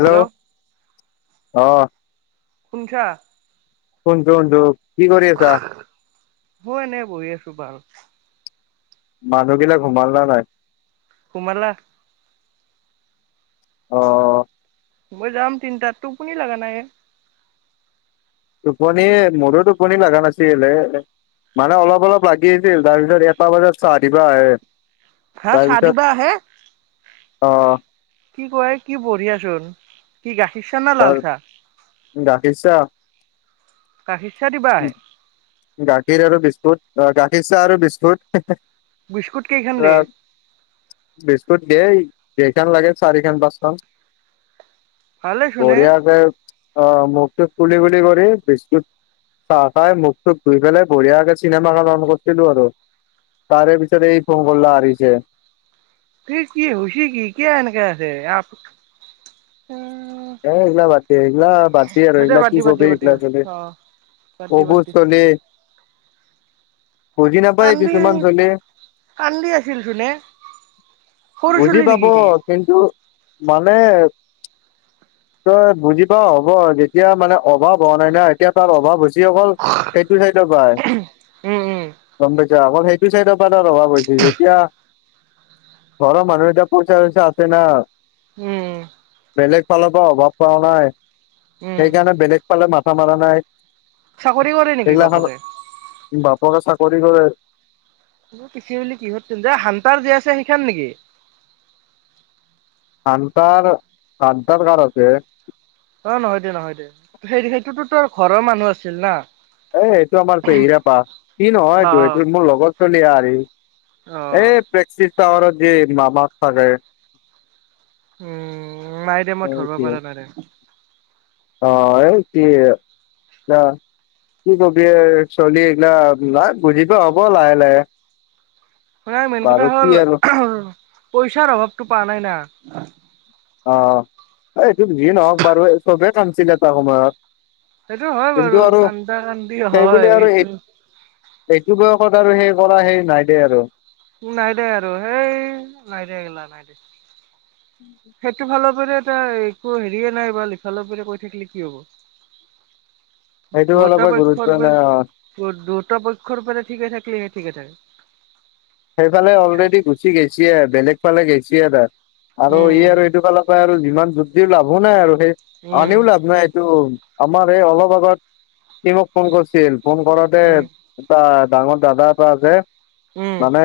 Hello অ শুনিছা কোন কোন দোপ কি কৰি আছা? হয় এনেই বহি আছো বাৰু। মানুহগীলা ঘুমাল নে নাই? গোমালা অ মই যাম তিনিটাত টোপুনি লগা নাই এ। টোপনি মোৰো টোপনি লগা নাছিলে। মানে অলপ অলপ লাগি আছিল তাৰপিছত এটাহ বজাত চাহ দিবা আহে। হা চাহ তাৰপিছত দিবা আহে অ কি কয় কি বঢ়িয়াচোন। কি গাখীৰ চাহ নে তাৰ লাল চাহ। গাখীৰ চা গাখীৰ চা দিব আহে? গাখীৰ আৰু বিস্কুট অ গাখীৰ চাহ আৰু বিস্কুট বিস্কুট কেইখন দে বিস্কুট দিয়েই দেখন লাগে চাৰি খান পাঁচ খান ভালে চোন এ বঢ়িয়া কে। অ মুখটো কুলি কুলি কৰি বিস্কুট চাহ চাহ মুখ তোক ধুই পেলাই বঢ়িয়াকে চিনেমা লগাম কৰিছিলো আৰু তাৰে পিছত এই ফোন কল এটা আহিছে। কি কি হৈছে কি কিয় এনেকা হৈছে আ এ এইগলা বাট এইগলা বাদ আৰু হ দে এইগিলা বাদ কি দি বাদ দি কবি বাদ দি এইগলা অ ব বাদ দি বাদ অবুজ দি তলি কান্দি কিছুমান চলি কান্দি আছিল চোন এ সৰু বুজি ছোৱালী পাব নেকি? কিন্তু মানে তই বুজি পাও হ'ব যেতিয়া মানে অভাৱ হোৱা নাই না এতিয়া তাৰ অভাৱ হৈছে। যিসকল সেইটো চাইডৰ পায় উম উম গম প দিয়া অকল সেইটো চাইডৰ পা এটা ৰভা বহিছিল যেতিয়া ঘৰৰ মানুহ এতিয়া পইচা চইচা আছে না। উম, বেলেগ পালৰ পৰা অভাৱ পাৱা নাই উম সেইকাৰণে বেলেগ পালে মাথা মাৰা নাই। চাকৰি কৰে নেকি সেইগিলাখন বাপকে? বাপকে চাকৰি কৰে। পিছে অলি কিহত [unintelligible] হান্তাৰ যি আছে সেখান নেকি? আন্তাৰ -আন্তাৰ কাৰ আছে। অ, নহয় দে -নহয় দে সেই -সেইটোতো তৰ ঘৰৰ মানুহ আছিল না। এ এইটো আমাৰ পেহীৰ আপা সি নহয় অ এইটো অ। -এইটো মোৰ লগত চলি আহৰি অ এ প্ৰেকচিচ টাৱাৰত যে মামাক থাকে। উম, নাই দে মই এই ধৰবা কি পাৰা নাই দে। অ, এ ইতি [unintelligible] কি কবি আৰ চলি এইগিলা [unintelligible] বুজি পোৱা হ'ব লাহে -লাহে। মানে মেইন বাৰু কথা কি হ'ল আৰু পইচাৰ অভাৱটো পাৱা নাই না। অ, এইটো যি নহওক বাৰু চবে কানদছিল এটা সময়ত। সেটো হয় কিন্তু বাৰু আৰু কান্দা কান্দি সেই বুলি হয় আৰু এই এইটো এইটো বয়সত আৰু সেই কৰা সেই নাই দে আৰু। তোৰ নাই দে আৰু হেই নাই দে এইগিলা নাই [inaudible] সেটো ফালৰ পৰা তই একো হেৰিয়ে নাই বাল ইফালৰ পেৰে কৈ থাকলি কি হ'ব! ! ! সেইটো অলপো গুৰুত্ব নাই অ, [unintelligible] দুটা পক্ষৰ পৰা ঠিকে থাকিলিহে ঠিকে থাকে। সেইফালে অলৰেডি গুচি গেইছি আৰ বেলেগ ফালে গেইছি আৰ তাৰ আৰু ই উম আৰু এইটো ফালৰ পা আৰু যিমান যোগদি লাভো নাই আৰু। হে উম আনিও লাভ নাই এইটো। আমাৰ এই অলপ আগত সি মোক ফোন কৰিছিল ফোন কৰতে উম উম এটা ডাঙৰ দাদা এটা আছে উম মানে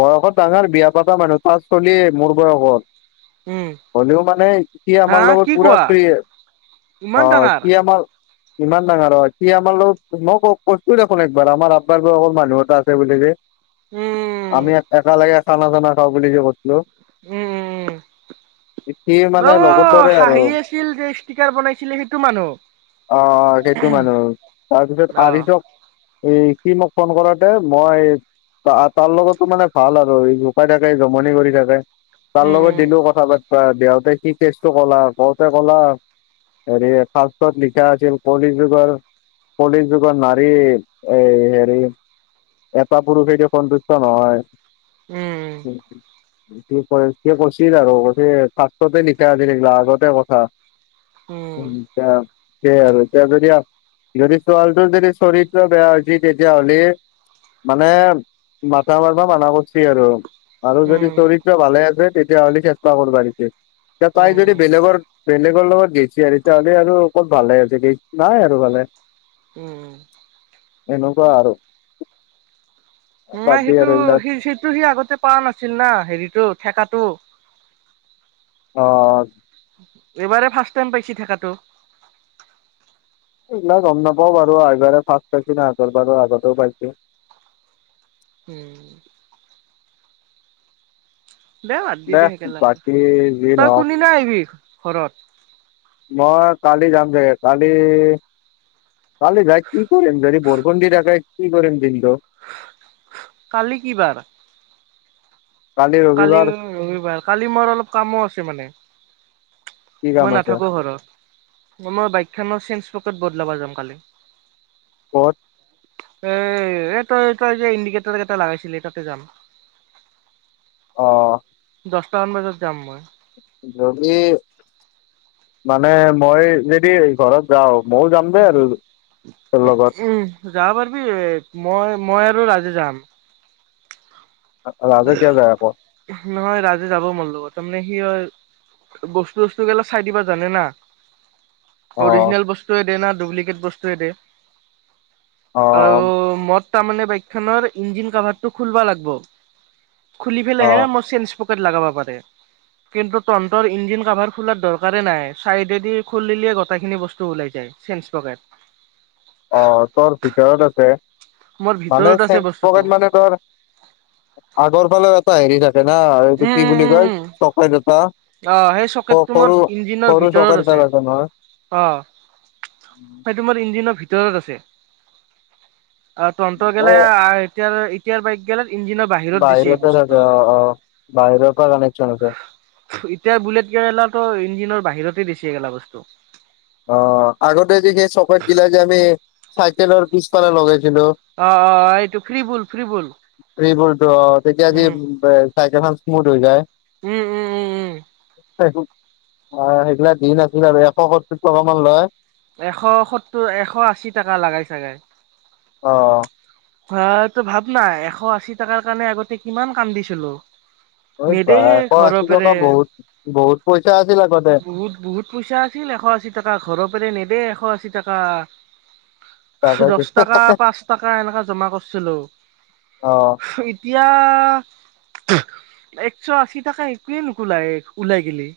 বয়সত ডাঙৰ বিয়া পাতা মানুহ তাৰ চলিয়ে মোৰ বয়সত উম। হলেও মানে ই হা আমাৰ কি লগত পুৰা কোৱা ফ্ৰী। ইমান অ, ডাঙৰ? সি আমাৰ ইমান ডাঙৰ অ, সি আমাৰ লগ মই ক- ক কৈছো দেখোন একবাৰ আমাৰ আব্বাৰ বয়সৰ মানুহ এটা আছে বুলি যে। উম, আমি একালাগে খানা চানা খাওঁ বুলি যে কছলো। সি উম-উম-উম মানে অ, লগত দৰে আৰু হাঁহি আছিল যে ষ্টিকাৰ বনাইছিলে সেইটো মানুহ? অ, সেইটো মানুহ তাৰপিছত অ। আৰ্হিথক এই সি মোক ফোন কৰাতে মই তা-তাৰ লগতো মানে ভাল আৰু জোকাই থাকে জমনি কৰি থাকে। তাৰ লগত উম দিলো কথা পাতবা দেওতে সি কেচটো ক'লা কওঁতে ক'লা হেৰি শাস্ত্ৰত লিখা আছিল কলি যুগৰ কলি যুগৰ নাৰী এ হেৰি এটা পুৰুষেই দিয়ক সন্তুষ্ট নহয়। উম সি কয় সি কৈছিল আৰু [unintelligible] আগতে কথা। উম [unintelligible] সেয়া আৰু এতিয়া যদি- যদি ছোৱালীটোৰ যদি চৰিত্ৰ বেয়া হৈছি তেতিয়া হলি মানে মাথা মাৰবা মানা কৰিছি আৰু আৰু উম উম যদি চৰিত্ৰ ভালে আছে তেত তেতিয়া হ'লে ফেচলা কৰিব দিদে তাই যদি উম। বেলেগৰ- বেলেগৰ লগত গেইছি আৰু এতিয়া‌ হলে আৰু ক'ত ভালে আছে গেই নাই আৰু ভালে। উম, এনেকুৱা আৰু বাদ নাই দি সেইটো আৰু এইবিলাক সি সেইটো সি আগতে পোৱা নাছিল না হেৰিতটো ঠেকাটো অ এইবাৰে ফাৰ্ষ্ট টাইম পাইছি থাকটো এইবিলাক গম নাপাও বাৰু আগাৰে ফাৰ্ষ পাইছে আগাৰ বাৰ আগতেও পাইছে উম দে বাত দি দে সেই কেলাটো বাকী যি তই নহওক কোনদিনা আহিবি ঘৰত মই কালি যাম দেগে কালি কালি যাই কি কৰিম যদি বৰষুণ দি থাকে কি কৰিম দিনটো কালি কি বাৰ? কালি ৰবি বাৰ কালি মোৰ অলপ কামো আছে মানে কি কাম মই আছে নাথাকো ঘৰত মই বাইকখনৰ চেঞ্জ পকেট বদলাব যাম কালি কত এ এই তই তই যে ইণ্ডিকেটৰ কেইটা লগাইছিলি তাতে যাম অ দহটামান বজাত যাম মই যদি মানে মই যদি ঘৰত যাও মইও যাম দেই আৰু তেওঁ লগত। উম যাব পাৰিবি মই মই আৰু ৰাজে যাম। ৰাজে কিয় যায় আকৌ। নহয় ৰাজে যাব মোৰ লগত তাৰমানে সি হয় বস্তু বস্তু গিলা চাই দিবা জানে না। অ অৰিজিনেল বস্তুৱে দে না ডুপ্লিকেট বস্তুৱে দে অ আৰু মদ তাৰ মানে বাইক খনৰ ইঞ্জিন কভাৰ টো খুলবা লাগব। খুলি অ পেলাহে মোৰ চেন‌ স্পকেট লগাব পাৰে। কিন্তু তহঁতৰ ইঞ্জিন কাভাৰ খোলাৰ দৰকাৰে নাই চাইডেদি খুলিলে গোটেইখিনি বস্তু ওলাই যায়। চেন্ঞ্চ পকেট [unintelligible] অ তোৰ ভিতৰত আছে মোৰ মানে ভিতৰত আছে চেন বস্তুটো ইচপকেত মানে তোৰ আগৰ ফালেও এটা হেৰি থাকে না এইটো উম কি উম বুলি উম কয় উম চকেট এটা অ সেই চকেতটো সৰু মোৰ ইঞ্জিনৰ সৰু চকেট ভিতৰত এটা আছে থাকে নহয় অ সেই তোমাৰ ইঞ্জিনৰ ভিতৰত আছে অ তন্ত গেলাই এ এতিয়াৰ এতিয়াৰ বাইক গেলাত ইঞ্জিনৰ বাহিৰত দিছে বস্তুটো বাহিৰ ৰ পৰা কানেকশ্বন আছে এতিয়া বুলেট কেৰেলাত ইঞ্জনৰ বাহিৰতেই দিছি এগেলা বস্তু অ আগতে যে সেই চকেট গিলা যে আমি চাইকেলৰ পিছফালে লগাইছিলো। অ অ এইটো ফ্ৰীবুল ফ্ৰীবুল। টো এইবোৰ ত তেতিয়া যে উম চাইকেলখন স্মুথ হৈ যায়। উম উম উম উম। অ সেইগিলা দিন আছিল আৰু এশ সত্তৰ টকা মান লয়। এশ সত্তৰ এশ আশী টকা লাগাই চাগে। অ। হ এইটো ভাৱ নাই এশ আশী টকাৰ কাৰণে আগতে কিমান কান্দিছিলোঁ। এই বা নেদেহে এশ ঘৰৰ আশী পেৰে টকা বহুত বহুত পইচা আছিল আগতে বহুত বহুত। পইচা আছিল এশ আশী টকা ঘৰৰ পেৰে নেদে এশ আশী টকা। দচ তাকেটো টকা পাঁচ টকা এনেকা জমা কৰিছিলোঁ। অ এতিয়া একশ আশী টাকে একোৱেন নুকোলাই ওলাই গিলি।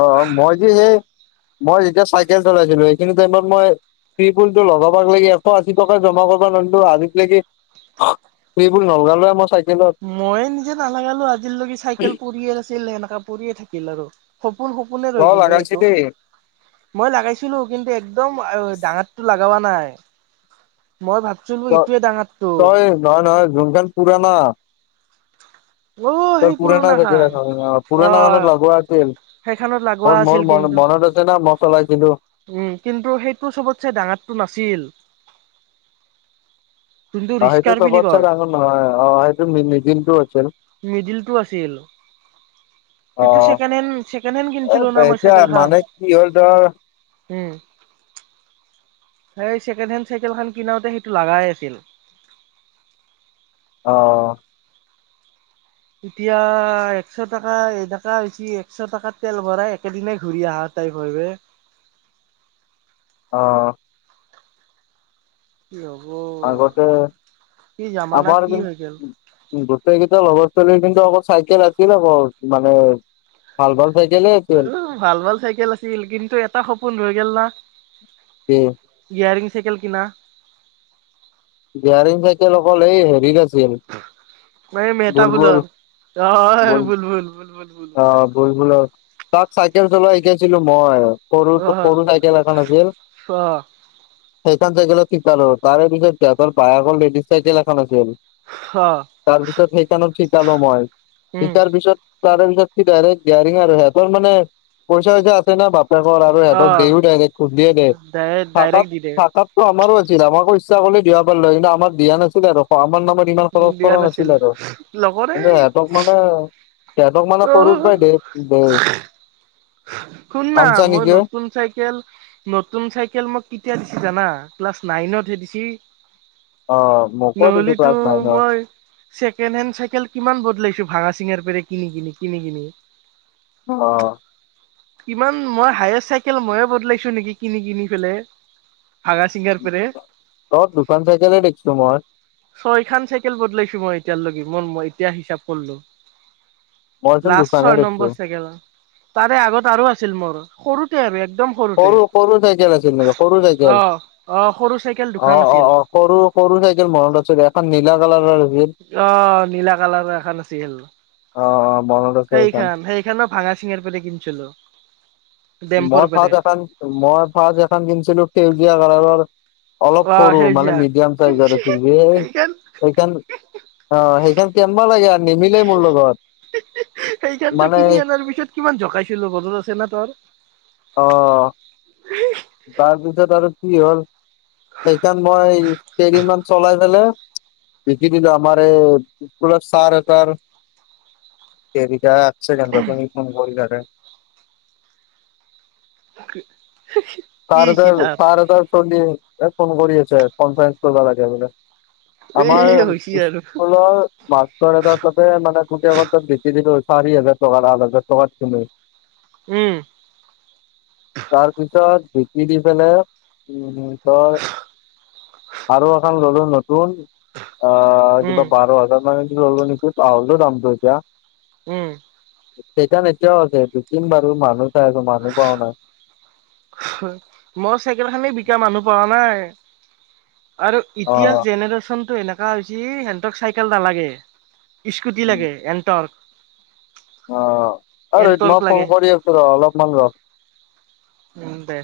অ মই যে সেই মই যেতিয়া চাইকেল চলাইছিলো সেইখিনি টাইমত মই তিপুল টো লগাব লাগে এশ আশী টকা জমা কৰিবা নোৱাৰিলোঁ আজিলৈকে সেইবোৰ নলগাঁলো আমাৰ চাই মইয়ে নিজে নালাগালো আজিলৈকে চাইকেল পৰিয়ে আছিল সেনেকা পৰিয়ে থাকিল আৰু। সপোন-সপোন ৰৈ তই গেল বে এইটো। লাগাইছিলি মই লগাইছিলো কিন্তু একদম ডাঙৰটো লগাব নাই। মই ভাব তই নহয়-নহয় যোনখান পুৰানা, অ ত সেই পুুৰনা পুৰণা চাগে খান অ, অ পুৰণা খনত লগুৱা আছিল। সেইখনত লাগোৱা মোৰ-মোৰ আছিল ম কিন্তু মনত আছে না মই চলাইছিলো। উম, কিন্তু সেইটো চবতছে ডাঙাতটো নাছিল। যোনটো অ, সেইটো ৰিস্কাৰ বুলি চবতচে কয় ডাঙৰ নহয় অ, সেইটো মিদিলটো আছিল। মিডিল টো আছিল। সেইটো অ', ছেকেণ্ডহেণ্ড-ছেকেণ্ডহেণ্ড এ কিনছিলো না মই এতিয়া চাইকেল খন। মানে কি হ'ল ধৰ উম, সেই ছেকেণ্ড হেণ্ড চাইকেলখন কিনাওতে সেইটো লগাই আছিল। অ', এতিয়া একশ টকা এনেেকা হৈছে একশ টকাত তেল ভৰাই, একেদিননে ঘূৰি আহাত [unintelligible] অ, কি হ'ব আগতে কি জামানা আমাৰ কি হৈ গ'ল। কিন্তু গোটেই গেইটা লগৰ ছোৱালী কিন্তু অ', চাইকেল আছিল আক মানে ভাল-ভাল চাইকেল উ, ভাল-ভাল চাইকেল আছিল কিন্তু এটা সপোন হৈ গল না। গীয়াৰিং চাইকেল কিনা, গীয়াৰিং চাইকেল অকল এই হেৰিত আছে। ম মেটা বুলত অ, বুল বুলবুল-বুলবুল-বুলবুল, অ, বুলবুল তাক চাইকেল চলোৱা শিকাইছিলো মই। সৰু-সৰু চাইকেল এখন আছিল। অ অ সেইখন চাইকেলৰ কৃপাত আৰু তাৰে পিছত সিহতঁৰ বায়েকৰ লেডিজ চাইকেল এখন আছিল। অ', তাৰপিছত সেইখনত শিকালো মই, উম, শিকাৰ পিছত তাৰপিছত সি ডাইৰেক্ট কগীয়াৰিং আৰু সিহঁৰ মানে পইচা চইচা আছে বাপ আৰু সিহঁত অ'। দেও নাই ন খুন্দিয়ে নিয় ডাইৰে ডাইৰেক্ট দি দে, থাকাত-থাকাত। ত' আমাৰো আছিল আমোকো ইচ্ছা কৰিলে দিব পাৰলে কিন্তু আমাৰ দিয়া নাছিলে আৰু খোৱাৰ নামত। ইমান খৰচ কৰা নাছিল আৰু লগৰে কিন্তু সিহঁতক মানে সিহঁতক মানে সৰুৰ অ', পাই দে দেই। শুননা মই নতুন চাইকেল নতুন চাইকেল মই কেতিয়া দিছি জানা ক্লাছ নাইনতহে দিছি। অ মোকো দিছো নহ'লিতো ক্লাছ নাইনত মই ছেকেণ্ড হেণ্ড চাইকেল কিমান বদলাইছো ভাঙা চিঙাৰ পেৰে কিনি-কিনি-কিনি-কিনি। অ', কিমান মই হায়েষ্ট চাইকেল মইয়ে বদলাইছো নেকি কিনি-কিনি পেলে? ভাঙা চিঙা পেৰে। তত দোখান চাইকেলে দেখছো মই। ছয় খান চাইকেল বদলাইছো মই এতিয়ালৈকে মই-মই এতিয়া হিচাপ কললো। মইচোন লাষ্ট দুখনহে ছয় দেখিছো নম্বৰ চাইকেল তাৰে আগত আৰু আছিল মোৰ সৰুতে আৰু একদম সৰুতে সৰু-সৰু চাইকেল আছিল নে সৰু অ চাইকেল সৰু চাইকেল অ, অ, দুখন আছিল অ, সৰু-সৰু চাইকেল মনত আছে এখন নীলা কালাৰৰ আছিল। অ, নীলা কালাৰৰ এখন আছিল অ অ মনত আছে সেইখান সেই সেইখনো ভাঙা চিঙা পৰাই কিনিছিলোঁ। মই ফাৰ্ষ্ট এখন মই ফাৰ্ষ্ট এখন কিনিছিলোঁ সেউজীয়া [unintelligible] অলপ অ হৰোঁ মানে সেউজীয়া মিডিয়াম চাইজৰে আছিল [unintelligible] সেইখন সেইকান অ', সেইখন কেনবা লাগে আৰু নিমিলে মোৰ লগত সেইখনতো মানে কিনি অনাৰ পিছত কিমান জকাইছিলো মনত আছে না তৰ। অ', তাৰপিছত আৰু কি হ'ল। সেইকাৰণ মই কেইদিন মান চলাই পেলাই বিকি দিলোঁ আমাৰে বকুল চাৰ এটাৰ ছেকেণ্ডত [inaudible] [unintelligible] ত তাৰ এটা তাৰ এটাৰ ফোন দি মই ফোন কৰি আছোঁ আৰু পঞ্চাছ টকা লাগে বোলে। আমাৰ এ হৈছি আৰু স্কুলৰ মাষ্টাৰ এটাৰ মানে পুতেক হতক বেছি দিলো চাৰি হাজাৰ টকাত আঠ হাজাৰ টকাত কিনি। উম। তাৰ পিছত বিকি দি পেলাই উম, ধৰ আৰু এখন ললোঁ নতুন অ, উম কিবা বাৰ হাজাৰ মানে মনে [inaudible] নিকি পাহৰিলো দামটো এতিয়া। উম। সেইখন এতিয়াও আছে বিকিম বাৰু মানু্হ চাই আছোঁ মানু্হ পোৱা নাই। মই চাইকেল খানি বিকা মানুহ পোৱা নাই। আৰু অ ইতিয়া জেনেৰেশ্যনটো এনেকা হৈছে সিহতক চাইকেল নালাগে। স্কুটি লাগে এনটৰ্ক। অ, আৰু এনটৰ্ক মই লাগে ফোন কৰি আছোঁ ৰ অলপমান ৰ। উম দে।